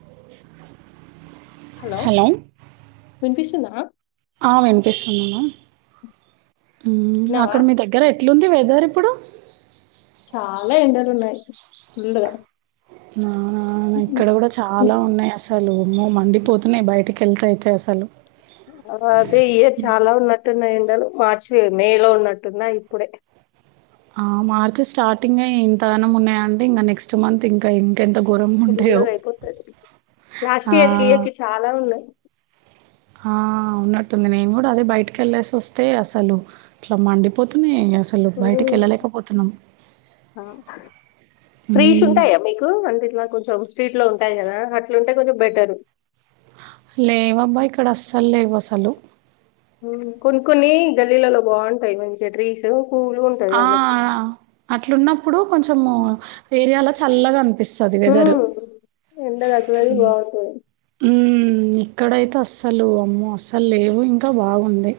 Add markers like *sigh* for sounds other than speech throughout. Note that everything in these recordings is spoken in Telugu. *inaudible* హలో వినిపిస్తుందా? ఆ వినిపిస్తున్నానా విన్నావా అక్కడ మీ దగ్గర ఎట్లుంది వె దరిప్పుడు చాలా ఎండలు ఉన్నాయి. ఫుల్లుగా నానా ఇక్కడ కూడా చాలా ఉన్నాయి అసలు అమ్మో మండిపోతున్నాయి బయటికి కెళ్తే అయితే అసలు అ అదే ఇయర్ చాలా ఉన్నట్టున్నాయండీ ఎండలు మార్చి మే లో ఉన్నట్టున్నాయి ఇప్పుడే ఆ మార్చి స్టార్టింగ్ ఏ ఇంతగనం ఉన్నాయంటే ఇగ నెక్స్ట్ మంత్ ఇంకా ఎంత గోరంగా ఉంటాయో ఫుల్గా అయిపోతుంది లాస్ట్ ఆ ఇయర్ కి ఇయర్ కి చాలా ఉన్నాయి ఆ ఉన్నట్టుంది నేను కూడా అదే బయటకి వెళ్లేసి వస్తే అసలు ఇట్లా మండిపోతున్నాయి అసలు బయటికి వెళ్ళలేకపోతున్నాం ట్రీస్ మ్మ్. ఉంటాయా మీకు అంటే ఇట్లా కొంచెం స్ట్రీట్ లో ఉంటాయి కదా అట్లుంటే కొంచెం బెటరు లేవబ్బా ఇక్కడ అస్సలు లేవు అసలు కొన్ని కొన్ని గల్లీలలో బాగుంటాయి మంచిగా ట్రీస్ కూల్గా ఉంటుంది ఆ వాళ్ళకి అట్లున్నప్పుడు కొంచము ఏరియాలో చల్లగా అనిపిస్తుంది వెదరు ఎండలకు రక్కలది బాగుతది హ్మ్ ఇక్కడైతే అస్సలు అమ్మో అస్సలు లేవు ఇంకా బాగుందయి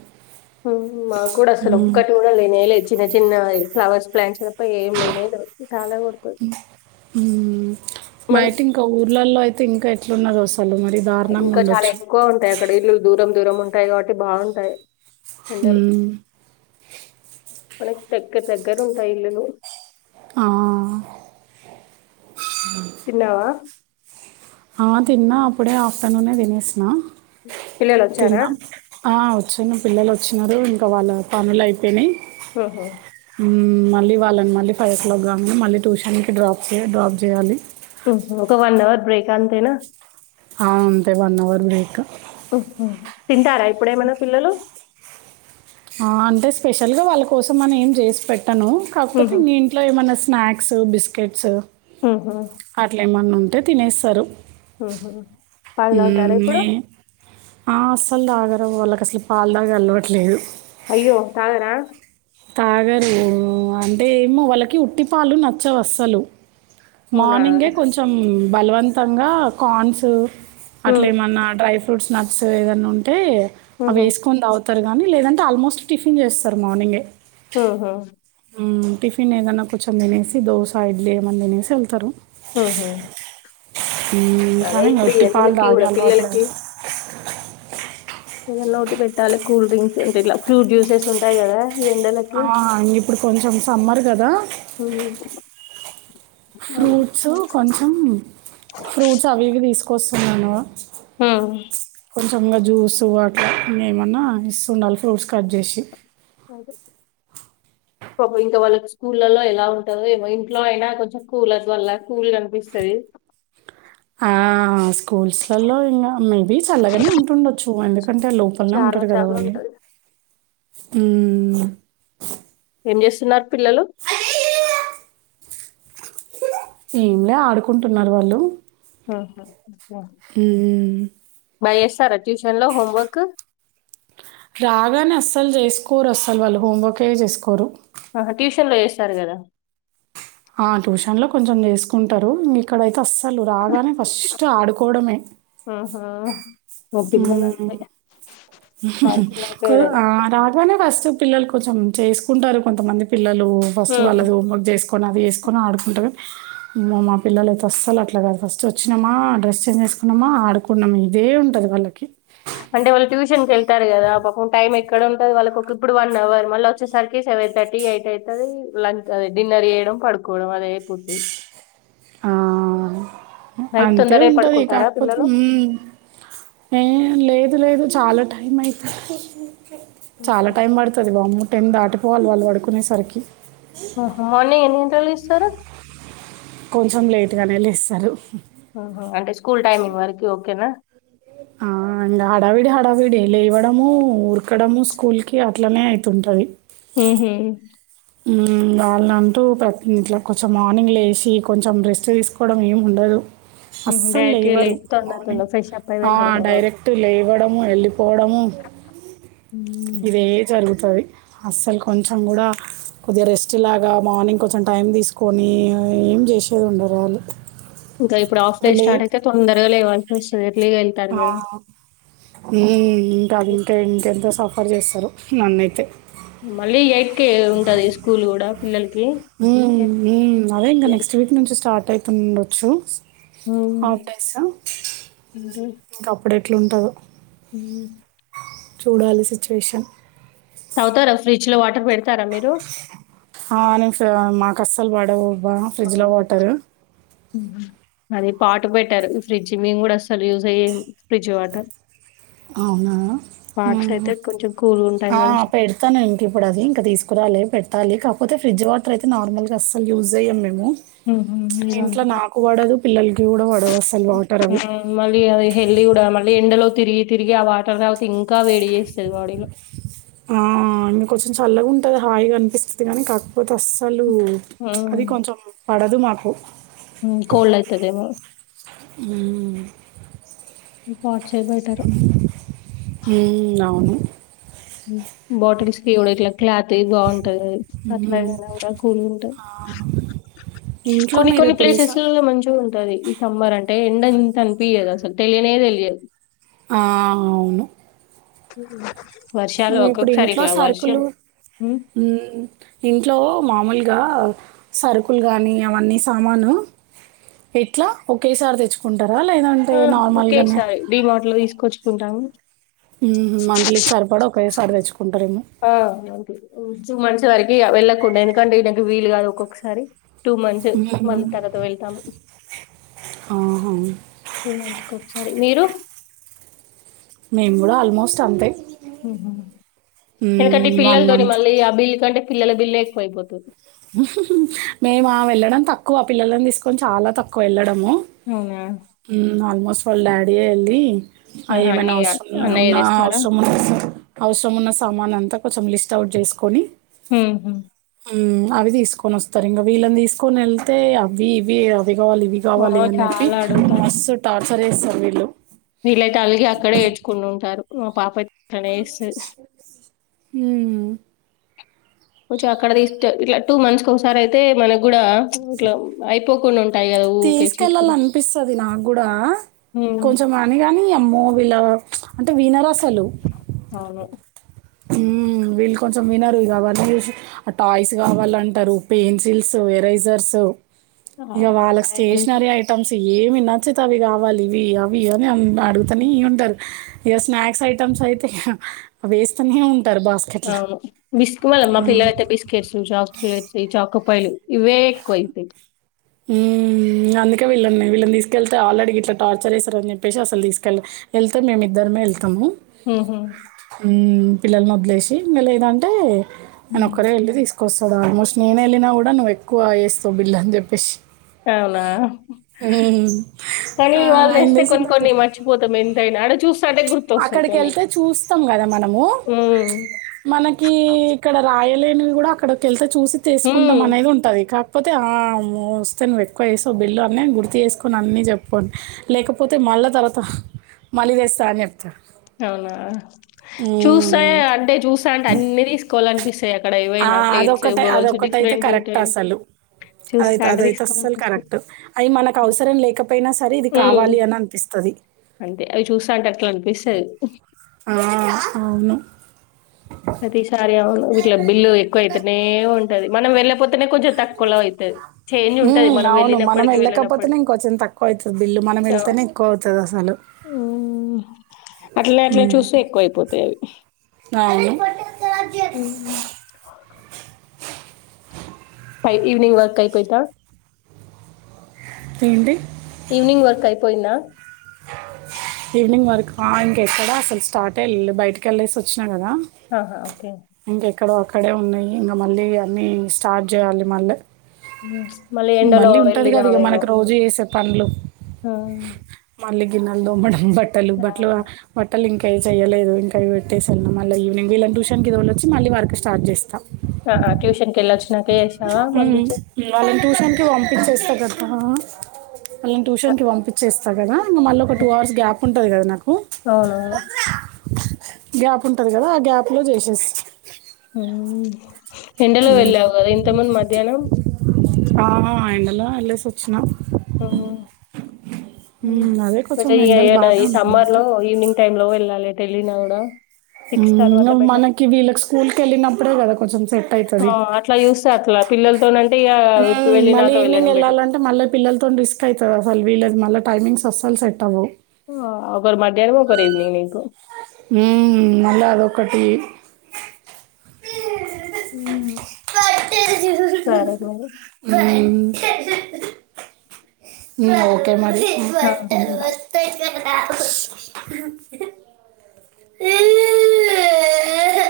మాకు కూడా అసలు ఒక్కటి కూడా లేనే లేదు చిన్న చిన్న ఫ్లవర్స్ ప్లాంట్స్ ఏం లేని లేవు చాలా కుడుతుంది మా అయితే ఇంకా ఊర్లల్లో అయితే ఇంకా ఎట్లున్నద వస్తుంది ఇంకా చాలా ఎక్కువ ఉంటాయి అక్కడ ఇల్లులు దూరం దూరం ఉంటాయి కాబట్టి బాగుంటాయి ఎండలు ఉమ్ మనకి దగ్గ దగ్గర ఉంటాయి ఇల్లులు ఆ తిన్నావా ఆ తిన్నా అప్పుడే ఆఫ్టర్నూనే తినేసిన పిల్లలు వచ్చారా తిన్నా ఓకే న్న పిల్లలు వచ్చినారు ఇంకా వాళ్ళ పనులు అయిపోయినాయి హహ మళ్ళీ వాళ్ళని మళ్ళీ ఫైవ్ ఓ క్లాక్ కానీ మళ్ళీ ట్యూషన్కి డ్రాప్ చే డ్రాప్ చేయాలి ఒక వన్ అవర్ బ్రేక్ అంతేనా ఆ అంతే వన్ అవర్ బ్రేక్ తింటారా ఇప్పుడేమనా పిల్లలు అంటే స్పెషల్గా వాళ్ళ కోసం అని ఏం చేసి పెట్టాను కాకపోతే ఉహు. ఇంకా ఇంట్లో ఏమన్నా స్నాక్స్ బిస్కెట్స్ ఉహు. అట్లా ఏమన్నా ఉంటే తినేస్తారు హహ మ ఆ అస్సలు దాగరూ వాళ్ళకి అసలు పాలు తాగి అలవాటు లేదు అయ్యో తగర తాగరు అంటే ఏమో వాళ్ళకి ఉట్టి పాలు నచ్చవు అస్సలు అవునా మార్నింగే కొంచెం బలవంతంగా కార్న్స్ ఉహు. అట్లే ఏమన్నా డ్రై ఫ్రూట్స్ నట్స్ ఏదన్నా ఉంటే అవి ఉహు. వేసుకొని అవుత కానీ లేదంటే ఆల్మోస్ట్ టిఫిన్ చేస్తారు మార్నింగే హహా టిఫిన్ ఏదైన్నా కొంచం తినిసి దోస ఇడ్లీ ఏమైన్నా తినేసి వెళ్తారు హహ అనీ ఒట్టి పాల తగే కూడా అలట్లేదు పిల్లలకి ఇద ఓటి పెట్టాలి కూల్ డ్రింక్స్ ఉంటా ఇట్లా ఫ్రూట్ జ్యూసెస్ ఉంటాయి కదా ఈ ఎండలకి ఆ ఇప్పుడు కొంచెం సమ్మర్ కదా హ ఫ్రూట్స్ కొంచెం ఫ్రూట్స్ అవివి తీసుకొస్తున్నానువా హ కొంచెంగా జ్యూస్ వాటర్ ఇ ఏమన్నా ఇస్తు ఉండాలి ఫ్రూట్స్ కట్ చేసి అదే. ఇంకా వాళ్ళకి స్కూళ్ళలో ఎలా ఉంటదో ఏమో ఇంట్లో అయినా కొంచెం కూలర్స్ వల్ల కూల్ గా కనిపిస్తుంది ఆ స్కూల్స్లలో ఇంకా మేబి చల్లగానే ఉంటుండొచ్చు ఎందుక్ అంటే లోపల్నే చాలా ఉంటాడ్ కదా చాలా వాళ్ళు ఉంటది ఏం చేస్తున్నారు పిల్లలు ఏంలే ఆడుకుంటున్నారు వాళ్ళు ఆహ య మ్మ్ మ్మ్ బా చేస్తారా ట్యూషన్లో హోంవర్క్ రాగానే అస్సల్ చేసుకోరు అస్సల్ వాళ్ళు హోంవర్కే చేసుకోరు ఆ ట్యూషన్ లో చేస్తారు కదా ఆ ట్యూషన్ లో కొంచం చేసుకుంటారు ఇక్కడైతే అస్ అలు రాగానే ఫస్ట్ ఆడుకోవడమే ఉహు. మా పిల్లలు మ్మ్ అంతే ఆడుకున్నాక కో ఏదైనా రాగానే ఫస్ట్ పిల్లల్క్ కొంచం చేసుకుంటారు కొంతమంది పిల్లలు ఫస్ట్ ఉమ్. వాళ్ళది హోమ్వర్క్ చేస్ పోన్ అది వేసుకొని ఆడుకుంటా మా పిల్లయితే వస్తారు అట్లా కాదు ఫస్ట్ వచ్చినామా డ్రస్ చేంజ్ చేస్ కున్నామా ఆడుకున్నాము ఇదే ఉంటది వాళ్ళకి అంటే వాళ్ళు ట్యూషన్కి వెళ్తారు కదా పాపం టైం ఎక్కడ ఉంటంది వాళ్ళకి ఒక ఇప్పుడు వన్ అవర్ మళ్ళ వచ్చేసరికి సెవెన్ థర్టీ ఎయిట్ అయితది లంచ్ అదే డిన్నర్ వయడం పడుకోవడం అదే అయిపోతది ఆ అంతే తొందరగా ఉంటది పడుకుంటారా కాకపోతే పిల్లలు మ్మ్ ఏ లేద్ లేదు చాలా టై అయి చాలా ఓకే. టైం పడుతుంది వామ్మో టెన్ దాటిపోవాలి వాళ్ళు పడుకునేసరికి ఆహ మార్నింగ్ ఎన్నింటలు లేస్తారు కొంచం లేట్ గానే లేస్తారు ఆహా అంటే స్కూల్ టైమింగ్ వరకి ఓకేనా ఆ అండ్ హడావిడి హడావిడి ఎ లే ఇవడము ఉఊర్కడము స్కూల్కి అట్లనే అయితు ఉంటది మ్హు మ్మ్ వాళ్ళ అంటూ ఇట్లా కొంచం మార్నింగ్ లేసి కొంచం రెస్ట్ తీసుకోవడం ఏమి ఉండదు అస్సల్ డైరెక్ట్ లేవరు లేచి తొందర మార్నింగ్ తొందర ఫ్రెష్ అప్ అయి ఆ వెళ్ళడమే రోజు డైరెక్ట్ లేవడము ఎళ్ళిపోవడము ఉం ఉమ్. ఇదే జరుగుతది అస్సల్ కొంచం కూడా కొద్దిగా రెస్ట్ లాగా మార్నింగ్ కొంచం టైం తీసుకొని ఏం చేసేది ఉండరు వాళ్ళు ఇంకా ఇప్పుడు ఆఫ్ డే స్టార్ట్ లేట్ అయితే తొందరగా లేవల్సి అస్తది ఆ మ్మ్ ఇంకా ఇంక ఇంక్ ఎంత సఫ్ పడ్ చేస్తారు నన్నుయితే మళ్ళీ యైట్కే ఉంటది స్కూల్ కూడా పిల్లలకి మ్మ్ మ్మ్ అదే ఇంకా నెక్స్ట్ వీక్ నుంచి స్టార్ట్ అయితుండొచ్చు ఎయిట్ ఆఫడేస్స ఇంక అప్పుడు ఎట్లుంటదో మ్మ్ చూడాలి సిచ్యువేషన్ తవుతారా ఫ్రిజ్ లో వాటర్ పెడ్ ఆ నన్సు మాక్ ఆ అస్సాల్ బాడవు వా ఫ్రిడ్జ లో అవునా. వాటరు ఉహు. అది పాటు బెట్టర్ ఫ్రిడ్జ్ మేము కూడా అస్సల్ యూజే చేయ్యం ఫ్రిడ్జ్ వాటర్ అవునా పాట్స్ ఉమ్ అయితే కొంచెం కూల్ ఉంటాయి ఆ కదా పెడతాను ఇంక ఇప్పుడు అది ఇంకా తీసుకురాలి పెడతాలి కాకపోతే ఫ్రిడ్జ్ వాటర్ అయితే నార్మల్గా అసలు యూజ్ చేయ్యం మేము ఉహు ఇంట్లో మీరండి నాకు వాడదు పల్లల్కి కూడా వాడవ్ అవ్ మళ్ళీ అది హళ్లి కూడా మళ్ళీ ఎండలో తిరిగి తిరిగి ఆ వాటర్ తాగుతే ఇంకా వేడి చేస్తది బాడీలో ఉమ్మ్ అందుకోసం చెప్ చల్లగా ఉంటుది హాయిగా అనిపిస్తుంది కానీ కాకపోతే అస్సలు ఉమ్ అది కొంచం పడద్ వద్దు మాకు ఉ కోల్డ్ అయితది ఏమో ఊ పాట్సే బెటర్ ఉ అవును ఉ బాటిల్స్కి కూడా ఇట్లా క్లాథీ బాగుంటాది హ్మ్. అట్లాగైనా కూడా కూల్ ఉంటాయి ఇంట్లో కొన్ని కొన్ని మీరిప్పుడు స ప్లేసెస్ లోనే మంచు టది ఈ సమ్మర్ అంటే ఎండ ఇంత అనిపయదు అసలు తెలియనే తెలియదు ఆ అవును హు ఇప్పుడు ఇంట్లో సరుకులు ఉమ్, ఊ ఇంట్లో మామూలుగా లుగా సరుకులు కానీ అవన్నీ సామాను ఎట్లా ఒకేసారి తెచ్చుకుంటు ఆ ఒకేసారి డిమార్ట్ లో తీసుకొచ్చుకుంటాము ఉహు మంత్లీకి సరిపడా ఒకేసారి తెచ్చుకుంటారేమో ఆ అంతే. టూ మంత్స్ వరకి వెళ్ళకుండా ఎందుకంటే ఈయనకు వీలు కాదు ఒక్కొక్కసారి టూ మంత్స్ మ్మ్. మళ్ళీ తర్వాత వెళ్తాము ఆహా. టూ మంత్స్ కు ఒకసారి మీరు మేము కూడా ఆల్మోస్ట్ అంతే ఊహ ఎందుకంటే ఈ వన్ పిల్లలతోని మంత్ మళ్ళీ ఆ బిల్లు కంటే పిల్లల బిల్లు ఎక్కువ ఇపోతాది మేమ ఆ వెళ్ళడం తక్కువ ఆ పిల్లని తీసుకొని చాలా తక్కువ వెళ్ళడం మో అవునా ఊ అల్మోస్ట్ వాళ్ళ డాడి ఎ వెళ్ళి అ ఆహా, ఏమైనా అన్ని అవసరం అన్నయ్య ఉన్న తెస్తారా అవసరం ఉన్న అవసరం ఉన్న సామాన్ అంతా కొంచెం లిస్ట్ అవుట్ చేసుకొని ఉహు అవి తీసుకొని వస్తారు ఇంగా వీళ్ళని తీసుకొని వెళ్తే అవి ఇవి అది కావాలి ఇదవి ఓ కావాలి అని చెప్పి చాలా మస్త్ టార్చర్ చేస్తారు వీళ్ళు వీళ్ళైయితే అలిగి అక్కడే ఏడ్చుకుంటూ అట్లనే వునా చేస్తది. కొంచెం అక్కడదిస్తే ఇట్లా టూ మంత్స్ ఒకసారి అయితే మనకు కూడా ఇట్లా అయిపోకుండా ఉం తీసుకెళ్ళలాల అనిపిస్తది నాకు కూడా హ్మ్. కొంచెం అని గానీ అమ్మో వీళ్ళ అంటే వీనరు అసలు అవును ఊ వీళ్ళు కొంచెం వినరు ఇగా అవన్నీ చూసి టాయ్స్ కావాలంటారు పెన్సిల్స్ ఎరైజర్స్ ఆ! ఇగ వాళ్ళ రాయడంతో స్టేషనరీ ఐటమ్స్ ఏమి నచ్చితే అవి కావాలి ఇవి అవి అని అడుగుతనే ఉంటారు ఇక స్నాక్స్ ఐటమ్స్ అయితే అ వేస్ అవును బిస్క్ వల్ల మా పిల్ల అయితే బిస్కెట్స్ చాకెట్స్ చాకో పైలు ఇవే ఎక్కువై పోయి ఊ అందుకే వీళ్ళని వీళ్ళని తీకెళ్తే ఆల్రెడీ ఇట్లా టార్చర్ చేస్తారని చెప్పసి అసలు తీసుకెళ్ళి వెళ్తే మేమే ఇద్దరు మేమే వెళ్తాము ఉహు మ్మ్ పిల్లల్ని వదిలేసి ఇంగ లేదంటే ఆయన హ్మ్. ఒక్కరే వెళ్ళి తీసుకును వస్తాడు ఆల్మోస్ట్ నేను వెళ్ళిన కూడా నువ్వు ఎక్కువ చేస్తావ్ బిల్ అని చెప్పసి అవునా కానీ వాళ్ళు ఆయన వస్తే కొన్ని చేసింది అక్కడ కొన్ని మర్చిపోతాం ఎంతైనా అడు అక్కడికి వెళ్తే చూస్తాం కదా మనము హ్మ్. మనకి ఇక్కడ రాయలేనివి కూడా అక్కడకి వెళ్తే చూసి హ్మ్. తీసుకుంటాం అనేది ఉంటది కా కాకపోతే ఆ మస్తని ఎక్కువ వేస బిల్లు అన్న గుర్తు చేేసుకొని అన్నీ చెప్పుకోండి లేక *unintelligible* పోతే మా మళ్ళ తర్వాత మళ్ళీ చేస్తా అని చె అవునా చూస్తే ఉమ్, అంటే చూసా అంటే అన్ని తీసుకోవాలి అనిపిస్తాయి అక్కడ ఆ, ఏవైనా ప్లేట్స్ అదొకటే బౌల్స్ డిఫరెం అదొకటైతే కరెక్ట్ అసలు అది ఆయితే అంటే అది అయితే అసల్లు తీసుకోవాలనిపిస్తుంది కరెక్ట్ అయ్యి మనకు అవసరం లేకపో పోయిన సరే ఇది ఉమ్, కావాలని అని అనిపిస్తధి అంతే అవి చూస్తా అంటే *inaudible* ఆ అవును ప్రతిసారి అవును వీటిలో బిల్లు ఎక్కువ అయితేనే ఉంటది మనం వెళ్ళపోతే పక్కనే కొంచెం తక్కువలో ఐతది చేంజ్ ఉంటది ఉమ్, మనం అవును మనం వెళ్ళినప్పటికి వెళ్ళకపోతేనే వెళ్ళనప్పటికీ ఇంకొంచెం తక్కువ అవుతుంది బిల్లు మనం వెళ్తేనే ఎక్కువ అవుతది అసలు ఊమ్ అట్లే అట్లే చూస్తే ఎక్కువయిపోతాయి అవి అవును ఊమ్ ఫై ఇవినింగ్ వర్క్ ఐపోయిదా ఏంటి ఈవినింగ్ వర్క్ అయిపోయిందా ఈవినింగ్ వరకు ఆ ఇంకెక్కడ అసలు స్టార్ట్ ల్ బయటకి కెళ్ళేసి ఒచ్చిన గదా ఆహా ఓకే ఇంక ఎక్కడో అక్కడే ఉన్నాయి ఇంగ మళ్ళీ అన్నీ స్టార్ట్ జేయాలి మళ్ళీ ఊమ్ మళ్ళీ ఉంటది గదా ఇగ మనకి రోజు జేసే పనులు ఉమ్. మళ్ళీ గిన్నెలు దోమ్మడం బట్టలు ఆ! బట్టల బట్టలు ఇంక ఏవి చేయలేదు ఇంకా ఇవి వెట్టేసి మళ్ళీ ఈవినింగ్ వీళ్ళని ట్యూషన్ కి తోలేసి మళ్ళీ వర్క్ స్టార్ట్ జేస్తా ఆహా! ట్యూషన్‌కెళ్ళొచ్చినాక చేసావా? ఊమ్ పంపించే వాళ్ళని ట్యూషన్కి వంపించేస్తా గదా వాళ్ళని అ టూషన్కి వంపించేస్తా గదా మళ్ళీ ఒక టూ అవర్స్ గ్యాప్ ఉంటది గదా నాకు అవునవును గ్యాప్ ఉంటది గదా ఆ గ్యాప్ లో జేసేస్ ఊమ్ ఎండలో వెళ్ళావు గదా ఇంతముందు మధ్యాహ్నం అలా ఏల్లేసొచ్చిన ఆ మా ఉమ్, అదే కొంచెం మరి ఎండలు ఇగ బాగానే ఈ ఉన్నాయి సమ్మర్ బయట లో ఈవినింగ్ టైమ్ లో వెళ్ళాలి ఎ ఎల్లినా గూడా తర్వాత ఊమ్ బెటర్. మనకి వీళ్ళకి స్కూల్కెళ్ళినప్పుడే కదా కొంచెం సెట్ అవుతుంది ఆ అట్లా యూస్తే అట్లా పిల్లలతోనై *unintelligible* ఊమ్ మళ్ళీ ఈవినింగ్ ఎళ్ళాలంటే మళ్ళీ పిల్లలతోని రిస్క్ ఐతది అసలు వీలది మళ్ళా టైమింగ్స్ అసల్ సెట్ అవవు ఆ ఒకరు మధ్యాహ్నం ఒకరు ఈవినింగ్ నీకు ఊమ్ మల్ల అదొక్కటి ఊమ్ ఊమ్ ఓకే ఆ! బాయ్. మరి *inaudible*